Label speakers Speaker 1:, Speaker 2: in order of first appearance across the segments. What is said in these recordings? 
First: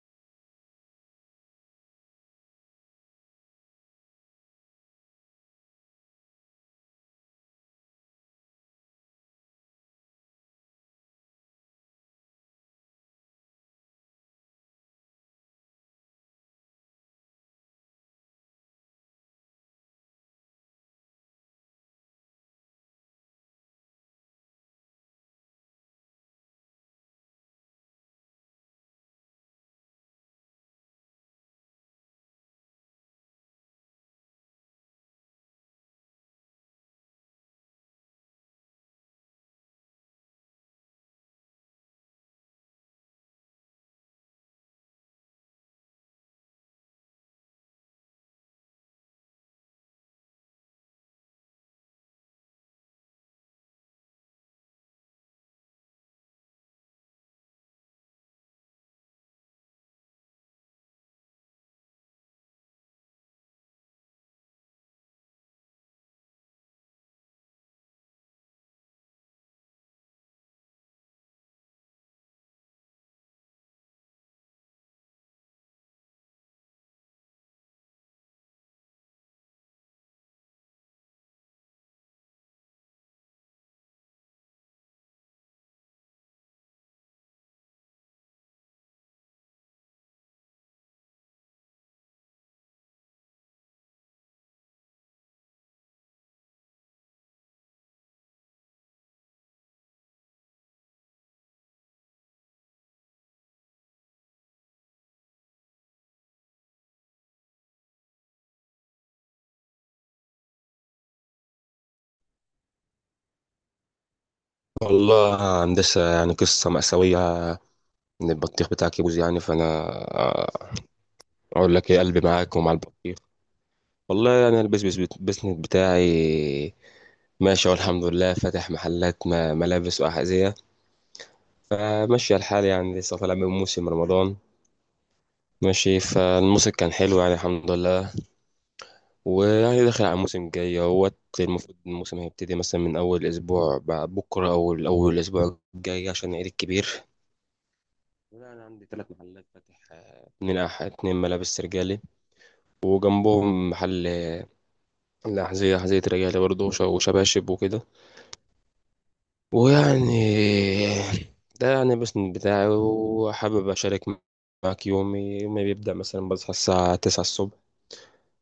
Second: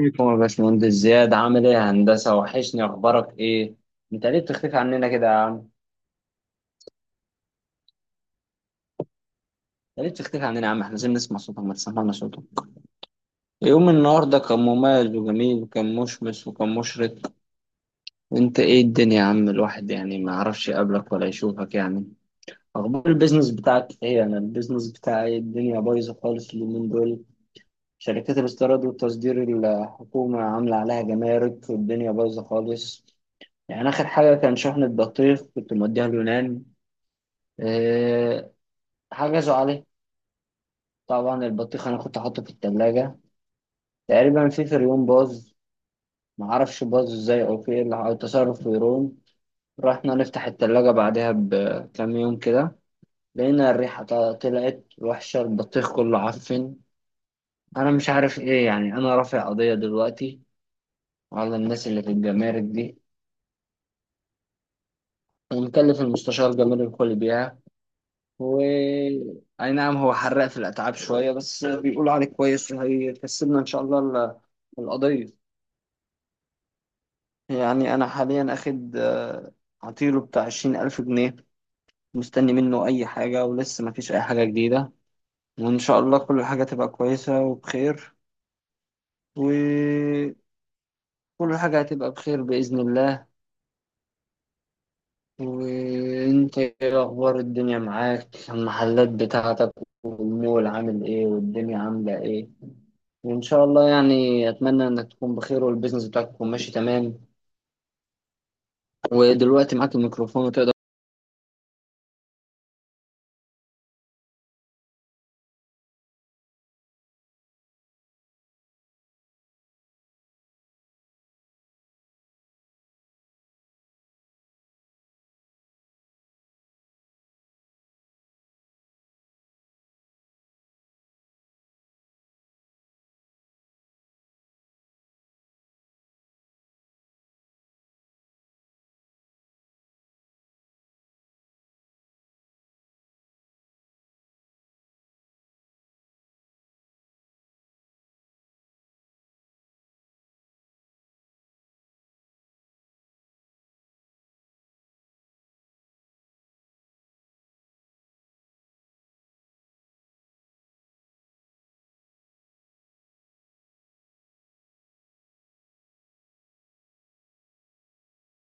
Speaker 1: عليكم يا باشمهندس زياد، عامل ايه يا هندسة؟ وحشني، اخبارك ايه؟ انت ليه بتختفي عننا كده يا عم؟ انت ليه بتختفي عننا يا عم؟ احنا عايزين نسمع صوتك، ما تسمعنا صوتك. يوم النهارده كان مميز وجميل وكان مشمس وكان مشرق. انت ايه الدنيا يا عم، الواحد يعني ما يعرفش يقابلك ولا يشوفك يعني. اخبار البيزنس بتاعك ايه؟ انا البيزنس بتاعي الدنيا بايظة خالص اليومين دول. شركات الاستيراد والتصدير الحكومة عاملة عليها جمارك والدنيا بايظة خالص. يعني آخر حاجة كان شحن البطيخ، كنت موديها اليونان. أه حجزوا عليه. طبعا البطيخ أنا كنت حاطه في التلاجة، تقريبا في فريون باظ. معرفش باظ ازاي أو في إيه اللي أو تصرف فريون. رحنا نفتح التلاجة بعدها بكام يوم كده، لقينا الريحة طلعت وحشة، البطيخ كله عفن. أنا مش عارف إيه يعني. أنا رافع قضية دلوقتي على الناس اللي في الجمارك دي، ومكلف المستشار جمال الكليبيعة. و اي نعم، هو حرق في الاتعاب شويه، بس بيقولوا عليه كويس وهيكسبنا ان شاء الله القضيه. يعني انا حاليا اخد عطيله بتاع 20000 جنيه، مستني منه اي حاجه ولسه ما فيش اي حاجه جديده. وان شاء الله كل حاجه تبقى كويسه وبخير، وكل حاجه هتبقى بخير باذن الله. وانت ايه اخبار الدنيا معاك؟ المحلات بتاعتك والمول عامل ايه، والدنيا عامله ايه؟ إن شاء الله يعني أتمنى إنك تكون بخير والبيزنس بتاعك يكون ماشي تمام. ودلوقتي معاك الميكروفون وتقدر.
Speaker 2: والله هندسة، يعني قصة مأساوية إن البطيخ بتاعك يبوظ. يعني فأنا آه، أقول لك إيه، قلبي معاك ومع البطيخ. والله أنا البيزنس البيزنس بتاعي ماشي والحمد لله. فاتح محلات ملابس وأحذية. فماشي الحال يعني لسه طالع من موسم رمضان ماشي، فالموسم كان حلو يعني الحمد لله. ويعني داخل على الموسم الجاي اهوت، المفروض الموسم هيبتدي مثلا من أول أسبوع بعد بكرة أو أول أسبوع الجاي عشان العيد الكبير. لا، انا عندي ثلاث محلات فاتح، اتنين اتنين ملابس رجالي، وجنبهم محل الأحذية، أحذية رجالي برضه وش- وشباشب وكده. ويعني ده يعني بس بتاعي، وحابب أشارك معاك. يومي يومي بيبدأ مثلا بصحى الساعة 9 الصبح،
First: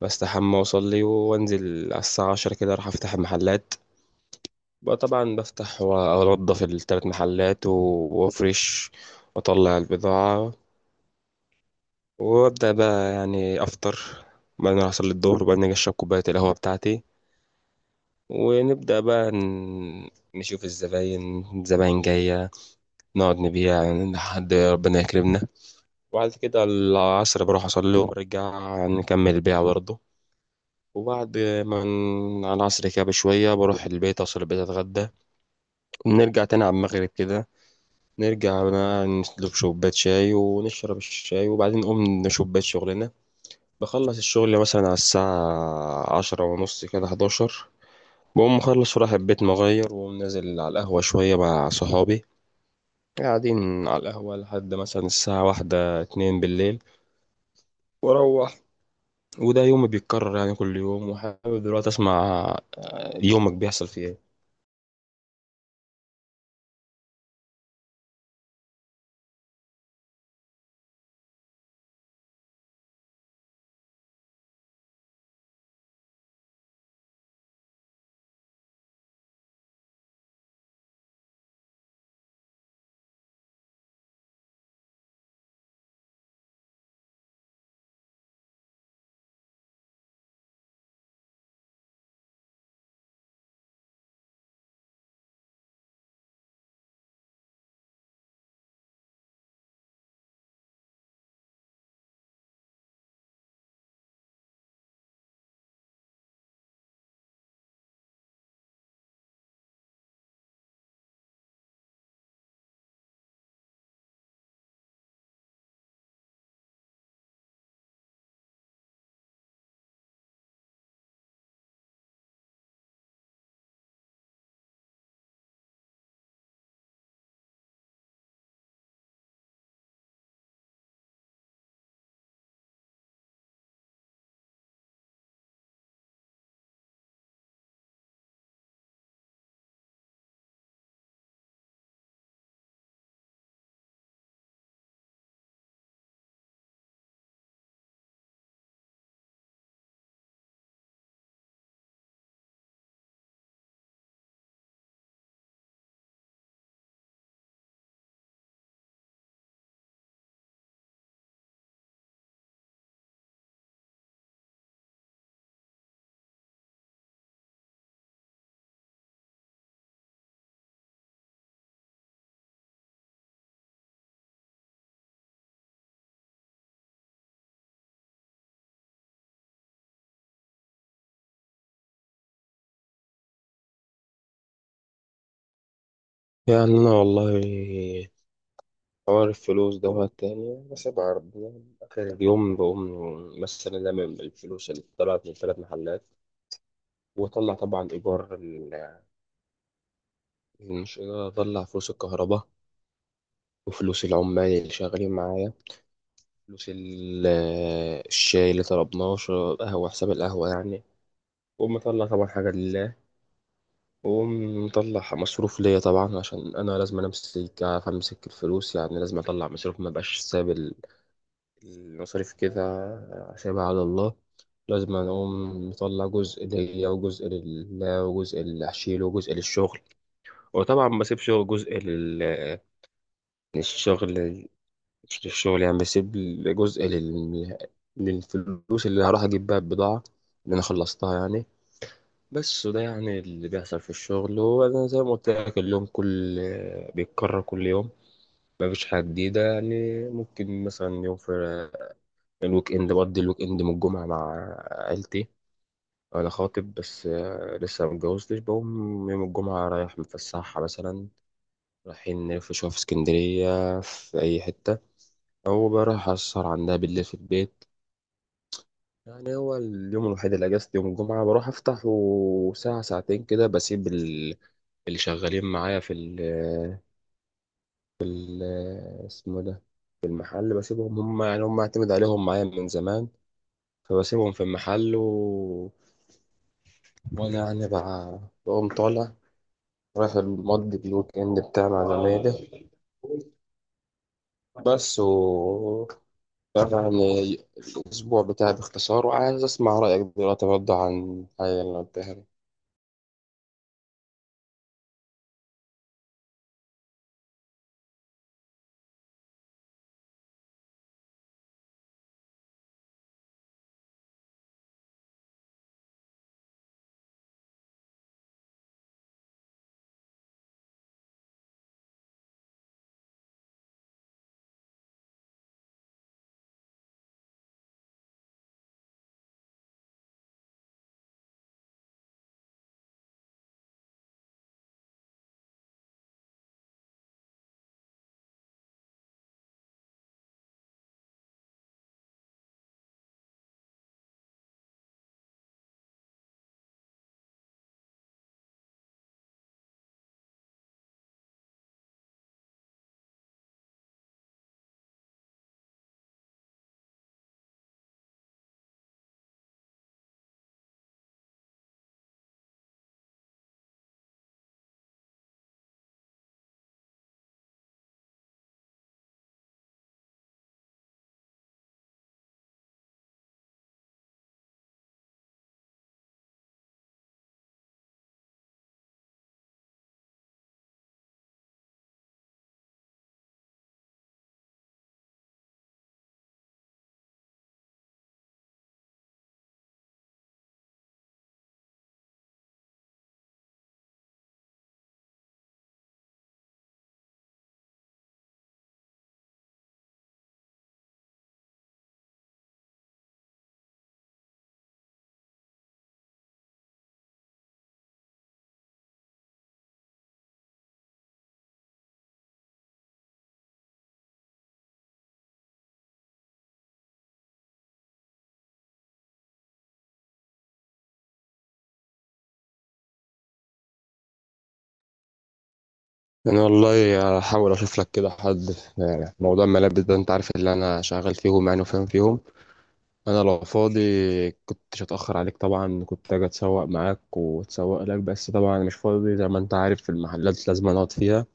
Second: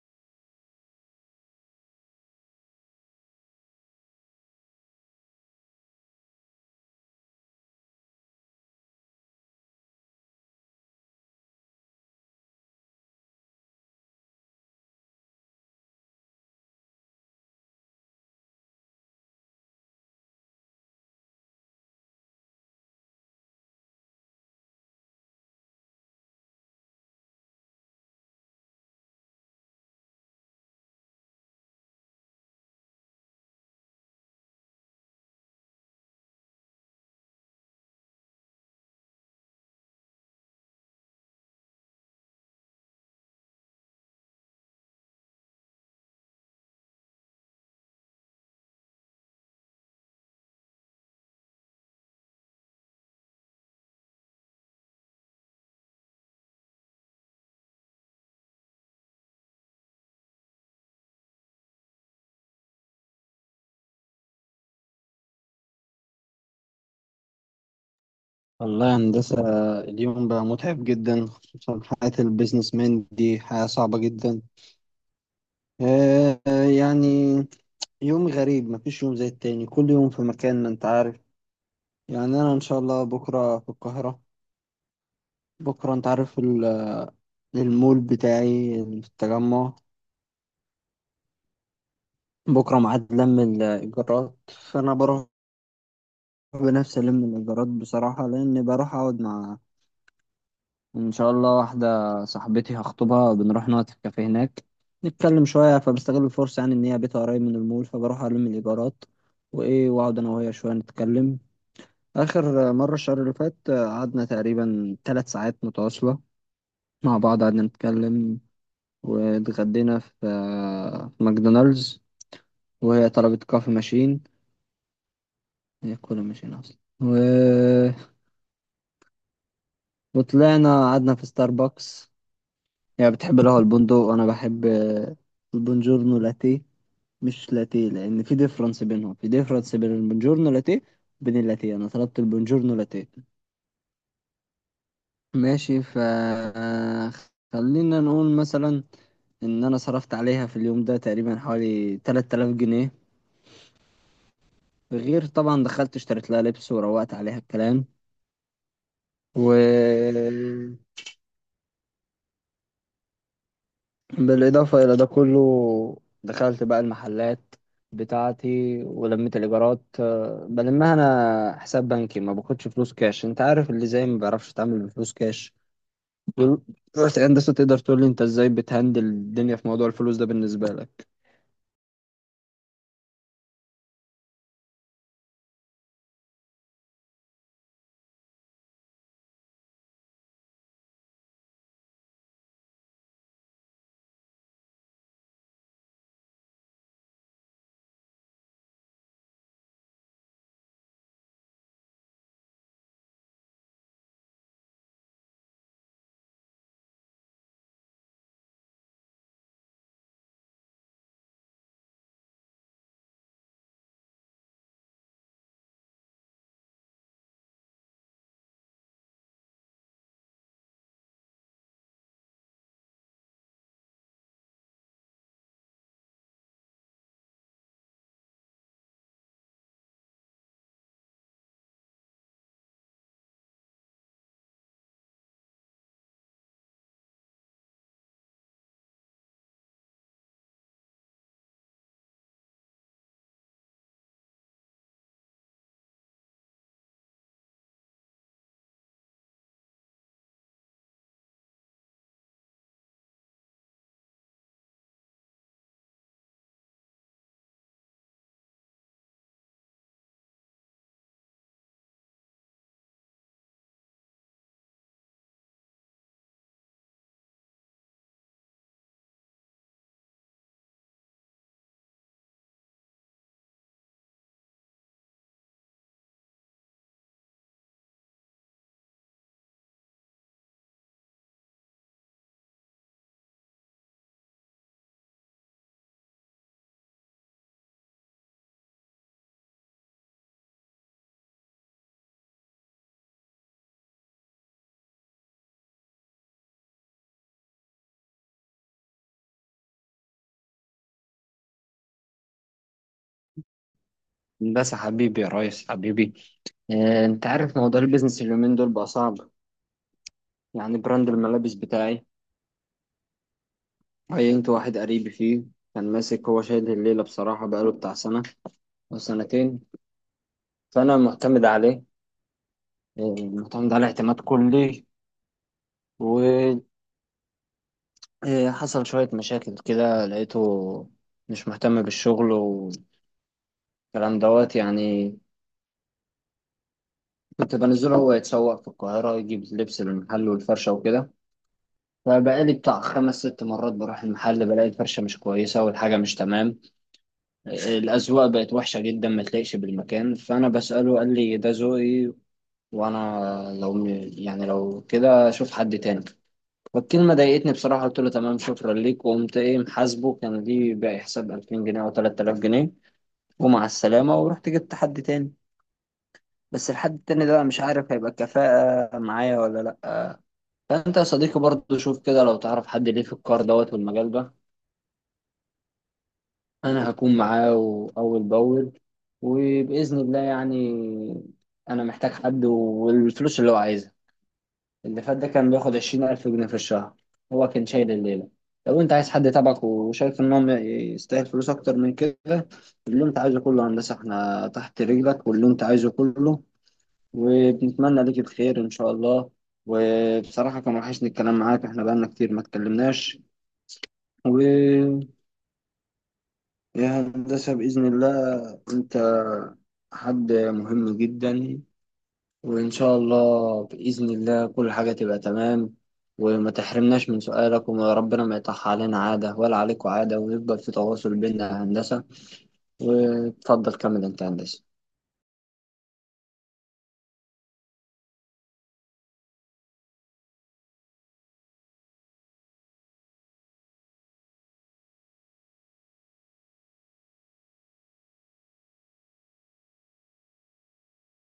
Speaker 2: بستحمى وأصلي وأنزل على الساعة 10 كده أروح أفتح المحلات. بقى طبعا بفتح وأنضف التلات محلات و وأفرش وأطلع البضاعة. وابدا بقى يعني افطر، بعدين احصل للظهر، وبعدين اجي اشرب كوبايه القهوه بتاعتي. ونبدا بقى نشوف الزباين الزباين جايه، نقعد نبيع لحد ربنا يكرمنا. وبعد كده العصر بروح اصلي وبرجع نكمل البيع برضه. وبعد ما على العصر كده بشويه بروح البيت، اوصل البيت اتغدى، ونرجع تاني على المغرب كده. نرجع بقى نشرب كوبايه شاي ونشرب الشاي، وبعدين نقوم نشوف بيت شغلنا. بخلص الشغل مثلا على الساعة 10:30 كده 11، بقوم مخلص ورايح البيت، مغير ونازل على القهوة شوية مع صحابي. قاعدين على القهوة لحد مثلا الساعة 1 2 بالليل، وأروح. وده يومي بيتكرر يعني كل يوم. وحابب دلوقتي أسمع يومك بيحصل فيه إيه؟
Speaker 1: والله يا هندسة، اليوم بقى متعب جدا، خصوصا حياة البيزنس مان دي حياة صعبة جدا. آه يعني يوم غريب، مفيش يوم زي التاني، كل يوم في مكان، ما انت عارف. يعني أنا إن شاء الله بكرة في القاهرة. بكرة انت عارف المول بتاعي اللي في التجمع، بكرة ميعاد لم الإيجارات، فأنا بروح بنفسي ألم الإيجارات بصراحة، لأن بروح أقعد مع إن شاء الله واحدة صاحبتي هخطبها. بنروح نقعد في الكافيه هناك، نتكلم شوية. فبستغل الفرصة يعني إن هي بيتها قريب من المول، فبروح ألم الإيجارات وإيه، وأقعد أنا وهي شوية نتكلم. آخر مرة الشهر اللي فات قعدنا تقريبا ثلاث ساعات متواصلة مع بعض، قعدنا نتكلم، واتغدينا في ماكدونالدز. وهي طلبت كوفي ماشين، هي كولا ماشين أصلا. وطلعنا قعدنا في ستاربكس. يعني بتحب القهوة البندق، وأنا بحب البونجورنو لاتيه. مش لاتيه، لأن في ديفرنس بينهم، في ديفرنس بين البونجورنو لاتيه وبين اللاتيه. أنا طلبت البونجورنو لاتيه، ماشي. ف آه، خلينا نقول مثلا إن أنا صرفت عليها في اليوم ده تقريبا حوالي 3000 جنيه، غير طبعا دخلت اشتريت لها لبس وروقت عليها الكلام. و بالإضافة إلى ده كله، دخلت بقى المحلات بتاعتي ولميت الإيجارات. بلمها أنا حساب بنكي، ما باخدش فلوس كاش، أنت عارف اللي زي ما بيعرفش يتعامل بفلوس كاش دول- رحت. هندسة، تقدر تقول لي أنت إزاي بتهندل الدنيا في موضوع الفلوس ده بالنسبة لك؟
Speaker 2: يعني أنا والله حوار الفلوس دوت تاني بسيبها ربنا. آخر اليوم بقوم مثلا لمم الفلوس اللي طلعت من ثلاث محلات، وأطلع طبعا إيجار، المشكلة أضيع فلوس الكهرباء وفلوس العمال اللي شغالين معايا، فلوس الشاي اللي طلبناه، شرب قهوة، حساب القهوة يعني. وأقوم مطلع طبعا حاجة لله، وأقوم مطلع مصروف ليا طبعا عشان أنا لازم أمسك، أعرف أمسك الفلوس يعني. لازم أطلع مصروف، مبقاش ساب المصاريف كده سايبها على الله. لازم أقوم مطلع جزء ليا وجزء لله وجزء اللي هشيله وجزء للشغل. وطبعا ما بسيبش جزء للشغل، مش للشغل يعني، بسيب جزء للفلوس اللي هروح اجيب بيها البضاعة اللي انا خلصتها يعني. بس، وده يعني اللي بيحصل في الشغل. وانا زي ما قلت لك، اليوم كل بيتكرر كل يوم، ما فيش حاجة جديدة يعني. ممكن مثلا يوم في الويك اند بقضي الويك اند من الجمعة مع عيلتي، انا خاطب بس لسه ما اتجوزتش. بقوم يوم الجمعة رايح متفسحها مثلا، رايحين نلف شوية في اسكندرية في أي حتة، أو بروح أسهر عندها بالليل في البيت. يعني هو اليوم الوحيد اللي اجازتي يوم الجمعه، بروح افتح وساعه ساعتين كده بسيب اللي شغالين معايا في ال اسمه ده، في المحل بسيبهم هم، يعني هم اعتمد عليهم معايا من زمان. فبسيبهم في المحل وانا يعني بقى بقوم طالع رايح المضي الويك اند بتاعي مع زمايلي. بس، و، يعني، الاسبوع بتاعي باختصار، وعايز اسمع رايك دلوقتي برضه عن الحاجه اللي قلتها.
Speaker 1: بس حبيبي يا ريس، حبيبي انت عارف موضوع البيزنس اليومين دول بقى صعب. يعني براند الملابس بتاعي، عينت واحد قريبي فيه، كان ماسك هو شايل الليلة بصراحة، بقاله بتاع سنة أو سنتين. فأنا معتمد عليه، المعتمد على اعتماد كلي. وحصل شوية مشاكل كده، لقيته مش مهتم بالشغل والكلام دوت يعني. كنت بنزله هو يتسوق في القاهرة، يجيب لبس للمحل والفرشة وكده. فبقالي بتاع خمس ست مرات بروح المحل، بلاقي الفرشة مش كويسة والحاجة مش تمام، الأذواق بقت وحشة جدا، ما تلاقيش بالمكان. فأنا بسأله، قال لي ده ذوقي، وأنا لو يعني لو كده أشوف حد تاني. فالكلمة ضايقتني بصراحة، قلت له تمام شكرا ليك، وقمت ايه محاسبه، كان ليه باقي حساب 2000 جنيه او 3000 جنيه، ومع السلامة. ورحت جبت حد تاني، بس الحد التاني ده أنا مش عارف هيبقى كفاءة معايا ولا لأ. فأنت يا صديقي برضه شوف كده، لو تعرف حد ليه في الكار دوت والمجال ده، أنا هكون معاه أول بأول، وبإذن الله يعني. أنا محتاج حد، والفلوس اللي هو عايزها، اللي فات ده كان بياخد 20000 جنيه في الشهر، هو كان شايل الليلة. لو أنت عايز حد تبعك وشايف إن هو يستاهل فلوس أكتر من كده، اللي أنت عايزه كله يا هندسة، إحنا تحت رجلك، واللي أنت عايزه كله. وبنتمنى ليك الخير إن شاء الله. وبصراحة كان وحشني الكلام معاك، إحنا بقالنا كتير ما اتكلمناش. ويا هندسة بإذن الله أنت حد مهم جدا، وإن شاء الله بإذن الله كل حاجة تبقى تمام. وما تحرمناش من سؤالك، وربنا ما يطح علينا عادة ولا عليكوا عادة، ويفضل في تواصل بيننا يا هندسة. وتفضل كمل أنت يا هندسة.
Speaker 2: انا والله هحاول اشوف لك كده حد، يعني موضوع الملابس ده انت عارف اللي انا شغال فيهم يعني وفاهم فيهم. انا لو فاضي كنتش اتاخر عليك طبعا، كنت اجي اتسوق معاك واتسوق لك، بس طبعا انا مش فاضي زي ما انت عارف، في المحلات لازم اقعد فيها.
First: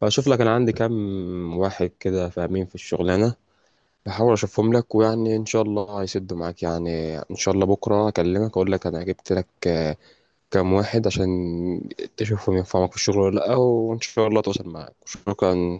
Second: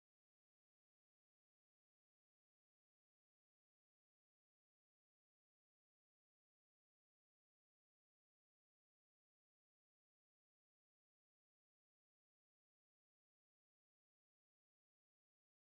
Speaker 2: فاشوف لك، انا عندي كام واحد كده فاهمين في الشغلانه، بحاول اشوفهم لك ويعني ان شاء الله هيسدوا معاك يعني. ان شاء الله بكره اكلمك اقول لك انا جبت لك كام واحد عشان تشوفهم ينفعوك في الشغل ولا لا، وان شاء الله توصل معاك. شكرا.